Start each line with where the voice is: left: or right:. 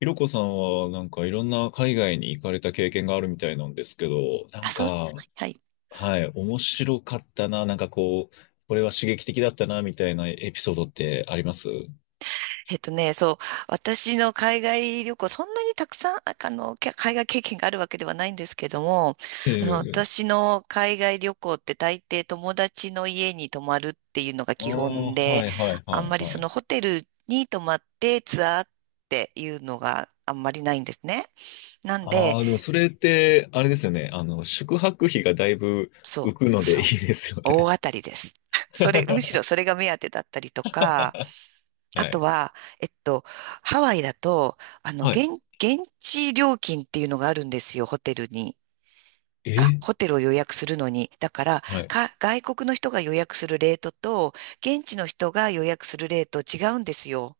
left: ひろこさんは、なんかいろんな海外に行かれた経験があるみたいなんですけど、な
right: あ、
left: ん
right: そう、
left: か、
right: はい。
left: はい、面白かったな、なんかこう、これは刺激的だったな、みたいなエピソードってあります？
right: そう、私の海外旅行、そんなにたくさん、海外経験があるわけではないんですけども、
left: ええ。
right: 私の海外旅行って大抵友達の家に泊まるっていうのが
left: ああ、
right: 基本で、
left: はいはい
right: あん
left: はい
right: まりそ
left: はい。
right: のホテルに泊まってツアーっていうのがあんまりないんですね。なんで、
left: ああ、でもそれって、あれですよね。あの、宿泊費がだいぶ
right: そ
left: 浮く
right: う、
left: のでい
right: そ
left: い
right: う、
left: ですよ
right: 大
left: ね。
right: 当たりです。それ、むし ろそれが目当てだったりとか、
left: は
right: あと
left: い。
right: は、えっと、ハワイだと、
left: はい。
right: 現地料金っていうのがあるんですよ、ホテルに。
left: え
right: あ、
left: ー
right: ホテルを予約するのに。だから、
left: はい。
right: 外国の人が予約するレートと、現地の人が予約するレート違うんですよ。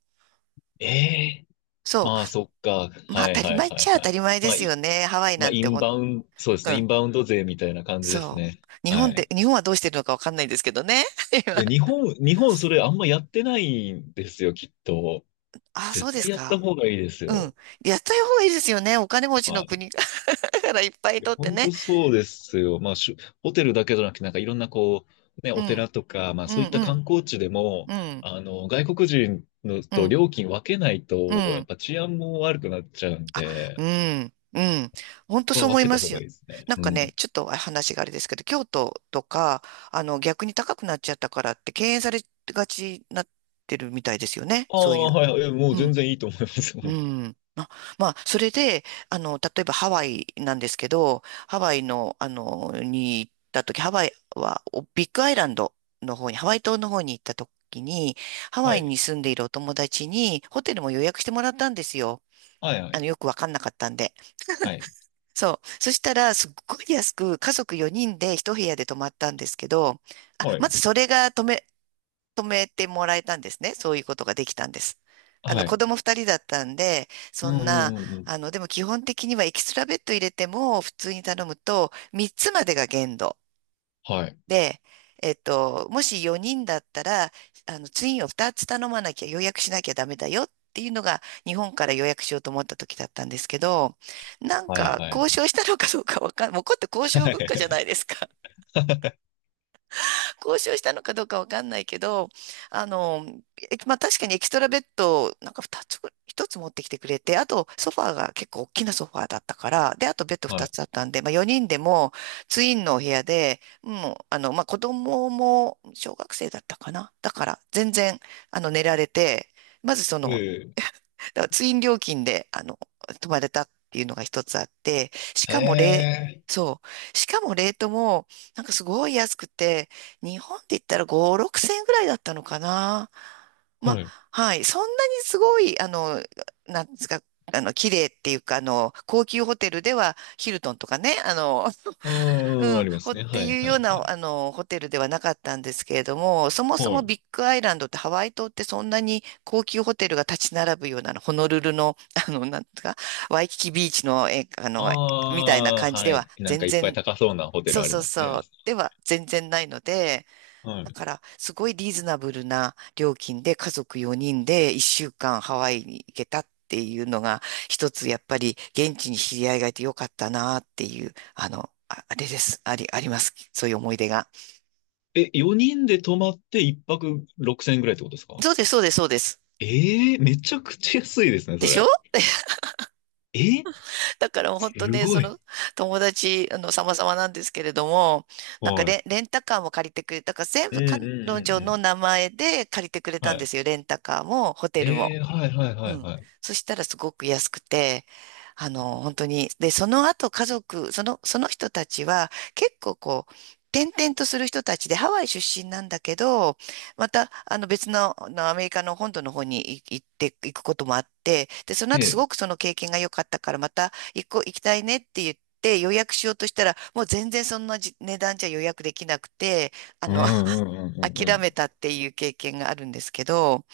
left: ええ、
right: そ
left: まあ、そっか。
right: う。まあ、
left: はい
right: 当たり
left: はい
right: 前っ
left: は
right: ち
left: い
right: ゃ当
left: は
right: た
left: い。
right: り前で
left: まあ、
right: すよ
left: い、
right: ね。ハワイ
left: ま
right: な
left: あ、
right: ん
left: イ
right: て
left: ンバウンド、そうです
right: う
left: ね、イ
right: ん。
left: ンバウンド税みたいな感じです
right: そ
left: ね。
right: う。日
left: は
right: 本で、
left: い。
right: 日本はどうしてるのかわかんないですけどね。
left: い
right: 今
left: や、日本、日本それあんまやってないんですよ、きっと。
right: あ、そ
left: 絶
right: うです
left: 対やった
right: か。
left: 方がいいです
right: うん。
left: よ。
right: やった方がいいですよね。お金持ち
left: は
right: の
left: い。
right: 国 からいっぱい
left: いや、
right: 取って
left: 本
right: ね。
left: 当そうですよ。まあ、ホテルだけじゃなくて、なんかいろんなこう、ね、
right: う
left: お
right: ん。
left: 寺とか、まあ
right: う
left: そういっ
right: ん
left: た
right: う
left: 観
right: ん。
left: 光地でも、
right: うん、
left: あの、外国人の
right: う
left: と
right: ん、
left: 料金分けないと、
right: う
left: やっ
right: ん。
left: ぱ治安も悪くなっちゃうん
right: あ、う
left: で、
right: ん、うん。本当
left: こ
right: そ
left: こ
right: う
left: は
right: 思い
left: 分け
right: ま
left: た方
right: す
left: が
right: よ。
left: いいですね。
right: なん
left: う
right: かね、
left: ん。
right: ちょっと話があれですけど、京都とか、逆に高くなっちゃったからって敬遠されがちになってるみたいですよね。
left: あ
right: そうい
left: あ、
right: う。
left: はい、はい、いやもう
right: う
left: 全
right: ん、
left: 然いいと思います。
right: う ん。あ、まあ、それで、例えばハワイなんですけど、ハワイの、に行った時、ハワイは、ビッグアイランドの方に、ハワイ島の方に行った時に、ハワ
left: は
right: イ
left: い。
right: に住んでいるお友達に、ホテルも予約してもらったんですよ。
left: はい、はい、
right: よくわかんなかったんで。
left: はい。
right: そう。そしたら、すっごい安く、家族4人で一部屋で泊まったんですけど、あ、
left: は
right: ま
left: い。
right: ずそれが止めてもらえたんですね。そういうことができたんです。
left: はい。
right: 子供2人だったんで、
left: う
right: そ
left: んう
right: んな、
left: んうんうん。
right: でも基本的にはエキストラベッド入れても、普通に頼むと、3つまでが限度。
left: はい。
right: で、もし4人だったら、ツインを2つ頼まなきゃ予約しなきゃダメだよっていうのが、日本から予約しようと思った時だったんですけど、なん
left: はい
right: か、
left: はい
right: 交
left: はい。
right: 渉したのかどうかわかん、もうこれって交渉文化じゃないで すか。交渉したのかどうかわかんないけど、あの、まあ確かにエキストラベッドをなんか2つ1つ持ってきてくれて、あとソファーが結構大きなソファーだったから、で、あとベッド
left: は
right: 2
left: い。
right: つあったんで、まあ4人でもツインのお部屋で、もう、まあ子供も小学生だったかな。だから全然、寝られて、まずそ
left: う
right: の
left: ん。
right: だからツイン料金で、泊まれたっていうのが一つあって、し
left: へ
right: かもレ、
left: え。
right: そう。しかもレートも、なんかすごい安くて、日本で言ったら5、6千円ぐらいだったのかな。まあ、
left: はい。
right: はい。そんなにすごい、なんですか、綺麗っていうか、高級ホテルでは、ヒルトンとかね、
left: うんう
right: う
left: ん、あ
right: ん、
left: りま
right: ほ
left: す
right: っ
left: ね。
right: て
left: はい
right: いう
left: は
right: よう
left: いは
right: な、
left: い。
right: ホテルではなかったんですけれども、そもそ
left: は
right: も
left: い。
right: ビッグアイランドってハワイ島ってそんなに高級ホテルが立ち並ぶような、のホノルルの、なんとか、ワイキキビーチの、え、
left: あ
right: みたいな
left: あ、
right: 感じ
left: は
right: で
left: い。
right: は
left: なん
right: 全
left: かいっぱい
right: 然、
left: 高そうなホテ
right: そ
left: ル
right: う
left: あり
right: そう
left: ます
right: そ
left: ね。
right: う、では全然ないので、
left: は
right: だ
left: い。
right: から、すごいリーズナブルな料金で家族4人で1週間ハワイに行けたっていうのが、一つやっぱり現地に知り合いがいてよかったなっていう、あ、あれです。あります。そういう思い出が。
left: え、4人で泊まって1泊6000円ぐらいってことですか？
right: そうです、そうです、そうです。
left: ええ、めちゃくちゃ安いですね、
right: で
left: そ
right: しょ
left: れ。え、
right: だからもう本当
left: す
right: ね、
left: ご
right: そ
left: い。
right: の友達、様々なんですけれども、なんか
left: はい。
right: レンタカーも借りてくれたから、全
left: うん
right: 部
left: うん
right: 彼
left: う
right: 女
left: んう
right: の
left: ん。
right: 名前で借りてくれた
left: は
right: んで
left: い。
right: すよ。レンタカーもホテル
left: え
right: も。
left: え、はいはいは
right: う
left: い
right: ん。
left: はい。
right: そしたらすごく安くて、本当に、で、その後家族、その人たちは結構こう、転々とする人たちでハワイ出身なんだけど、また、あの別の、あのアメリカの本土の方に行って行くこともあって、で、その後
left: え
right: すごく
left: え。
right: その経験が良かったから、また行こう、行きたいねって言って、予約しようとしたら、もう全然そんなじ値段じゃ予約できなくて、あ
left: うん
right: の、
left: う んうんう
right: 諦め
left: ん、
right: たっていう経験があるんですけど、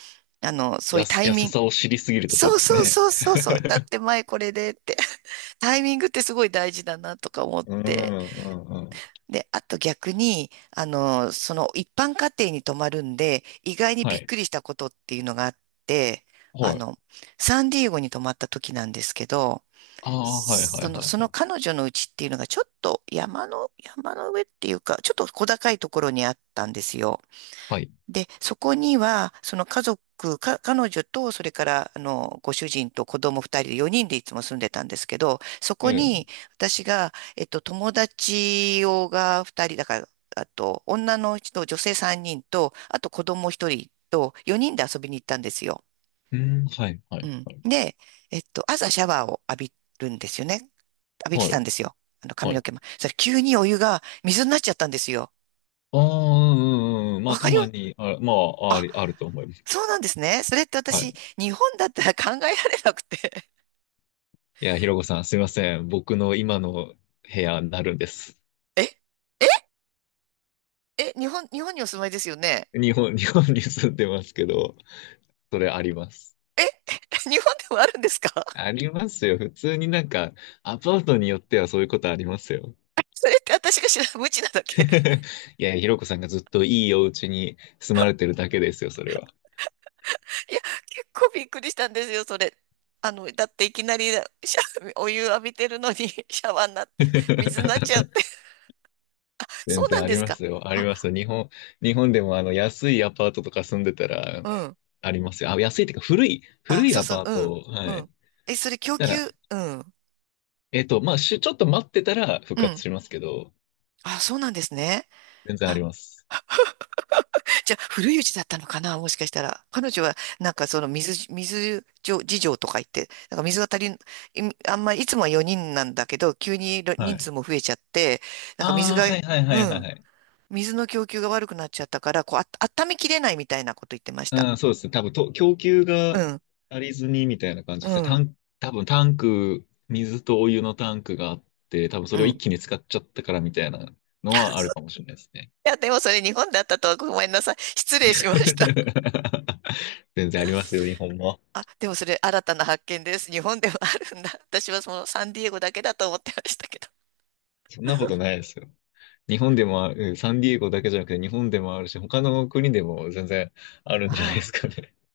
right: そういうタイミ
left: 安
right: ン
left: さを知りすぎるとそう
right: そう
left: です
right: そう
left: ね。
right: そうそうそう。だっ て前これでって。タイミングってすごい大事だなとか思っ
left: うん、う
right: て。
left: ん、うん。
right: で、あと逆に、その一般家庭に泊まるんで、意外に
left: は
right: びっ
left: い。
right: くりしたことっていうのがあって、あ
left: はい。
right: の、サンディエゴに泊まった時なんですけど、
left: ああ、はい、は
right: そ
left: い、は
right: の、
left: い、
right: そ
left: は
right: の
left: い。
right: 彼女の家っていうのがちょっと山の上っていうか、ちょっと小高いところにあったんですよ。
left: はい。
right: で、そこには、その家族、彼女と、それから、ご主人と子供二人で、四人でいつも住んでたんですけど、そ
left: え
right: こ
left: え。
right: に、私が、友達をが二人、だから、あと、女の人、女性三人と、あと子供一人と、四人で遊びに行ったんですよ。
left: うん、はい、は
right: う
left: い、
right: ん。
left: はい。
right: で、朝シャワーを浴びるんですよね。浴びて
left: は
right: たん
left: い、
right: ですよ。
left: は
right: 髪の
left: い。
right: 毛も。それ、急にお湯が水になっちゃったんですよ。
left: ああ、うん、うん、うん。ま
right: わ
left: あ、た
right: かり
left: ま
right: ます。
left: に、あ、まあ、あると思います。
right: そうなんですね。それって
left: は
right: 私、
left: い。
right: 日本だったら考えられなくて。
left: いや、ひろこさん、すいません。僕の今の部屋になるんです。
right: えええ、日本にお住まいですよね？
left: 日本、日本に住んでますけど、それあります。
right: え 日本でもあるんですか？
left: ありますよ。普通になんか、アパートによってはそういうことありますよ。
right: それって私が知らない、無知なだけ。
left: いや、ひろこさんがずっといいお家に住まれてるだけですよ、それは。
right: いや、結構びっくりしたんですよ、それ。だっていきなり お湯浴びてるのに シャワーになって、水になっちゃって。そ
left: 全
right: うな
left: 然
right: ん
left: あ
right: で
left: り
right: す
left: ま
right: か？
left: すよ。あり
right: あ、
left: ます。日本、日本でもあの安いアパートとか住んでたら
right: うん。
left: ありますよ。あ、安いっていうか古
right: あ、
left: い
right: そう
left: ア
right: そう、
left: パー
right: うん、
left: ト。は
right: う
left: い。
right: ん。え、それ供
left: た
right: 給、
left: ら、
right: うん、
left: えっと、まあ、ちょっと待ってたら復
right: う
left: 活
right: ん。
left: しますけど、
right: あ、そうなんですね。
left: 全然あります。
right: じゃあ、古いうちだったのかな、もしかしたら。彼女は、なんかその水事情とか言って、なんか水が足りん、あんまりいつもは4人なんだけど、急に
left: は
right: 人
left: い。
right: 数も増えちゃって、なんか水
left: ああ、
right: が、
left: はいはいは
right: う
left: いはい
right: ん、
left: はい。
right: 水の供給が悪くなっちゃったから、こう、あ、温めきれないみたいなこと言ってました。
left: うん、そうですね。多分供給
right: う
left: が
right: ん、
left: 足りずにみたいな感じ
right: う
left: ですね。
right: ん、
left: 多分タンク、水とお湯のタンクがあって、多分そ
right: う
left: れを
right: ん。
left: 一
right: い
left: 気に使っちゃったからみたいなのはあるかもしれないですね。
right: や、でもそれ日本だったとはごめんなさい。失礼しました。
left: 全然ありますよ、日本も。
right: あ、でもそれ新たな発見です。日本でもあるんだ。私はそのサンディエゴだけだと思ってましたけど。
left: そんなことないですよ。日本でもある、うん、サンディエゴだけじゃなくて日本でもあるし、他の国でも全然あるん
right: あ
left: じゃないです
right: あ。
left: かね。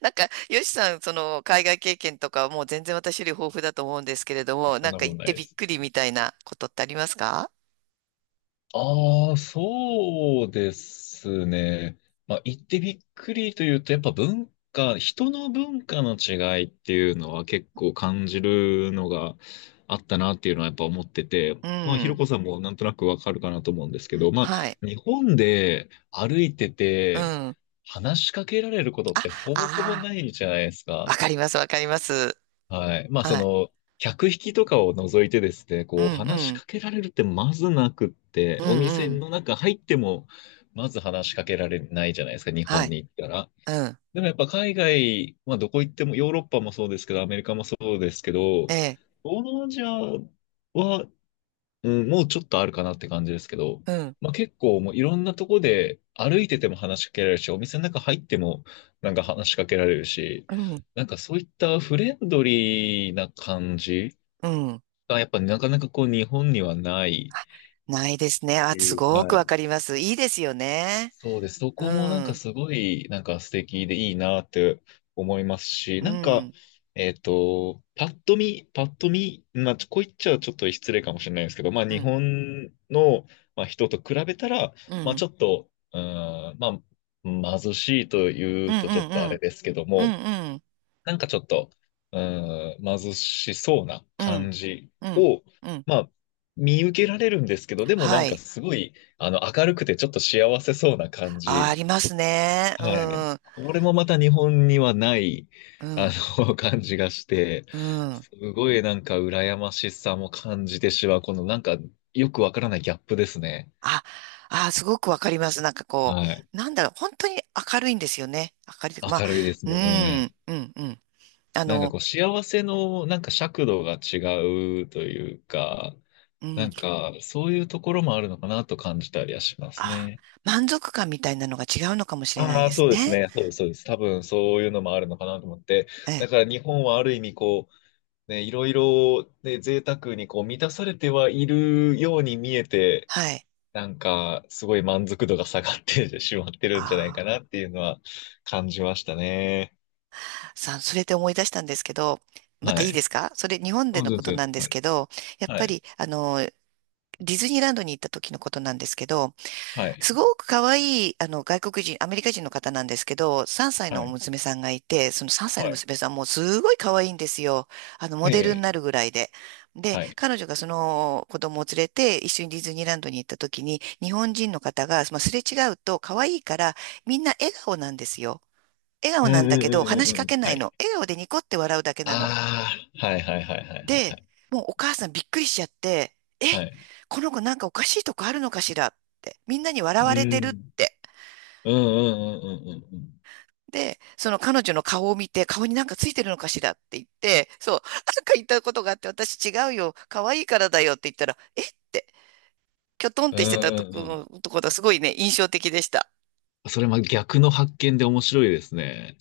right: なんか、よしさん、その、海外経験とかはもう全然私より豊富だと思うんですけれど
left: いや、
right: も、
left: そ
right: な
left: ん
right: ん
left: な
right: か
left: こと
right: 行っ
left: な
right: て
left: いで
right: びっ
left: す。
right: くりみたいなことってありますか？
left: ああ、そうですね。まあ、言ってびっくりというと、やっぱ文化、人の文化の違いっていうのは結構感じるのがあったなっていうのはやっぱ思ってて、
right: う
left: まあ、ひろ
right: ん。
left: こさんもなんとなくわかるかなと思うんですけど、ま
right: はい。
left: あ、日本で歩いて
right: う
left: て
right: ん。あ、
left: 話しかけられることってほぼほぼ
right: あ
left: ないじゃないです
right: あ、わ
left: か。
right: かります、わかります。
left: はい。まあ、そ
right: はい。
left: の、客引きとかを除いてですね、
right: うん、
left: こう、話
right: う
left: し
right: ん。
left: かけられるってまずなくって、
right: うん、
left: お
right: う
left: 店
right: ん。
left: の中入っても、まず話しかけられないじゃないですか、日
right: は
left: 本
right: い。
left: に行ったら。
right: うん。
left: でもやっぱ海外、まあ、どこ行っても、ヨーロッパもそうですけど、アメリカもそうですけ
right: え
left: ど、
right: え。
left: 東南アジアは、うん、もうちょっとあるかなって感じですけど、
right: うん、
left: まあ、結構もういろんなとこで歩いてても話しかけられるし、お店の中入ってもなんか話しかけられるし、
right: うん、
left: なんかそういったフレンドリーな感じ
right: うん。
left: がやっぱなかなかこう日本にはない、
right: ないですね。あ、す
left: うん、
right: ご
left: は
right: くわ
left: い、
right: かります。いいですよね。
left: そうです。そ
right: う
left: こもなん
right: ん、う
left: か
right: ん、
left: すごい、なんか素敵でいいなって思いますし、
right: う
left: なんか、
right: ん、
left: えっと、パッと見、まあ、こう言っちゃちょっと失礼かもしれないですけど、まあ、
right: う
left: 日
right: ん、
left: 本の、まあ、人と比べたら、
right: う
left: まあ、
right: ん、
left: ちょっと、うーん、まあ、貧しいとい
right: うん、
left: う
right: う
left: とちょっとあれ
right: ん、
left: ですけど
right: う
left: も、
right: ん、うん、
left: なんかちょっと、うーん、貧しそうな
right: うん、
left: 感じ
right: うん。
left: を、
right: うん、
left: まあ、見受けられるんですけど、でもな
right: は
left: んか
right: い。
left: すごい、あの、明るくてちょっと幸せそうな感
right: あ、あ
left: じ。
right: りますね。う
left: はい。
right: ん、
left: これもまた日本にはない、
right: う
left: あ
right: ん、
left: の、感じがして、
right: うん。
left: すごいなんか羨ましさも感じてしまう、このなんかよくわからないギャップですね。
right: あ、あ、すごくわかります。なんかこ
left: はい。
right: う、なんだろう、本当に明るいんですよね。明るいというか、まあ、
left: 明るいです
right: う
left: ね。
right: ん、うん、うん。あ
left: なんか
right: の、
left: こう幸せのなんか尺度が違うというか、
right: う
left: な
right: ん、
left: んか、そういうところもあるのかなと感じたりはします
right: あ、
left: ね。
right: 満足感みたいなのが違うのかもしれない
left: ああ、
right: です
left: そうです
right: ね。
left: ね。そうです、そうです。多分そういうのもあるのかなと思って。
right: え
left: だ
right: え、
left: から日本はある意味こう、ね、いろいろ、ね、贅沢にこう満たされてはいるように見えて、
right: はい。
left: なんかすごい満足度が下がってしまってるんじゃないか
right: あ
left: なっていうのは感じましたね。
right: あ、さあ、それで思い出したんですけど、また
left: は
right: いいで
left: い。
right: すか？それ、日本で
left: そう
right: の
left: で
right: こと
left: すよ。
right: なんで
left: は
right: す
left: い。
right: けど、やっ
left: は
right: ぱ
left: い。
right: り、ディズニーランドに行った時のことなんですけど、
left: はい。
right: すごく可愛い、外国人、アメリカ人の方なんですけど、3歳
left: は
right: の
left: い。
right: 娘さんがいて、その3歳の
left: はい。
right: 娘さんもすごい可愛いんですよ。モ
left: え
right: デルに
left: え。
right: なるぐらいで。で、
left: はい。
right: 彼女がその子供を連れて一緒にディズニーランドに行った時に、日本人の方が、まあ、すれ違うと可愛いから、みんな笑顔なんですよ。笑顔
left: う
right: な
left: ん
right: ん
left: う
right: だけど、
left: んう
right: 話
left: ん
right: し
left: うん
right: か
left: う
right: け
left: ん。
right: な
left: は
right: い
left: い。
right: の。笑顔でニコって笑うだけなの。
left: ああ、はいはいはいはいは
right: で、
left: い。
right: もうお母さんびっくりしちゃって、え、
left: はい、
right: この子なんかおかしいとこあるのかしらって、みんなに笑
left: う
right: われてるっ
left: ん。
right: て。
left: うんうんうんうんうんうん。
right: で、その彼女の顔を見て、顔になんかついてるのかしらって言って、そう、なんか言ったことがあって、私違うよ、可愛いからだよって言ったら、えって、きょとんっ
left: う
right: て
left: んう
right: してた
left: んうん。
right: ところがすごいね、印象的でした。
left: それま逆の発見で面白いですね。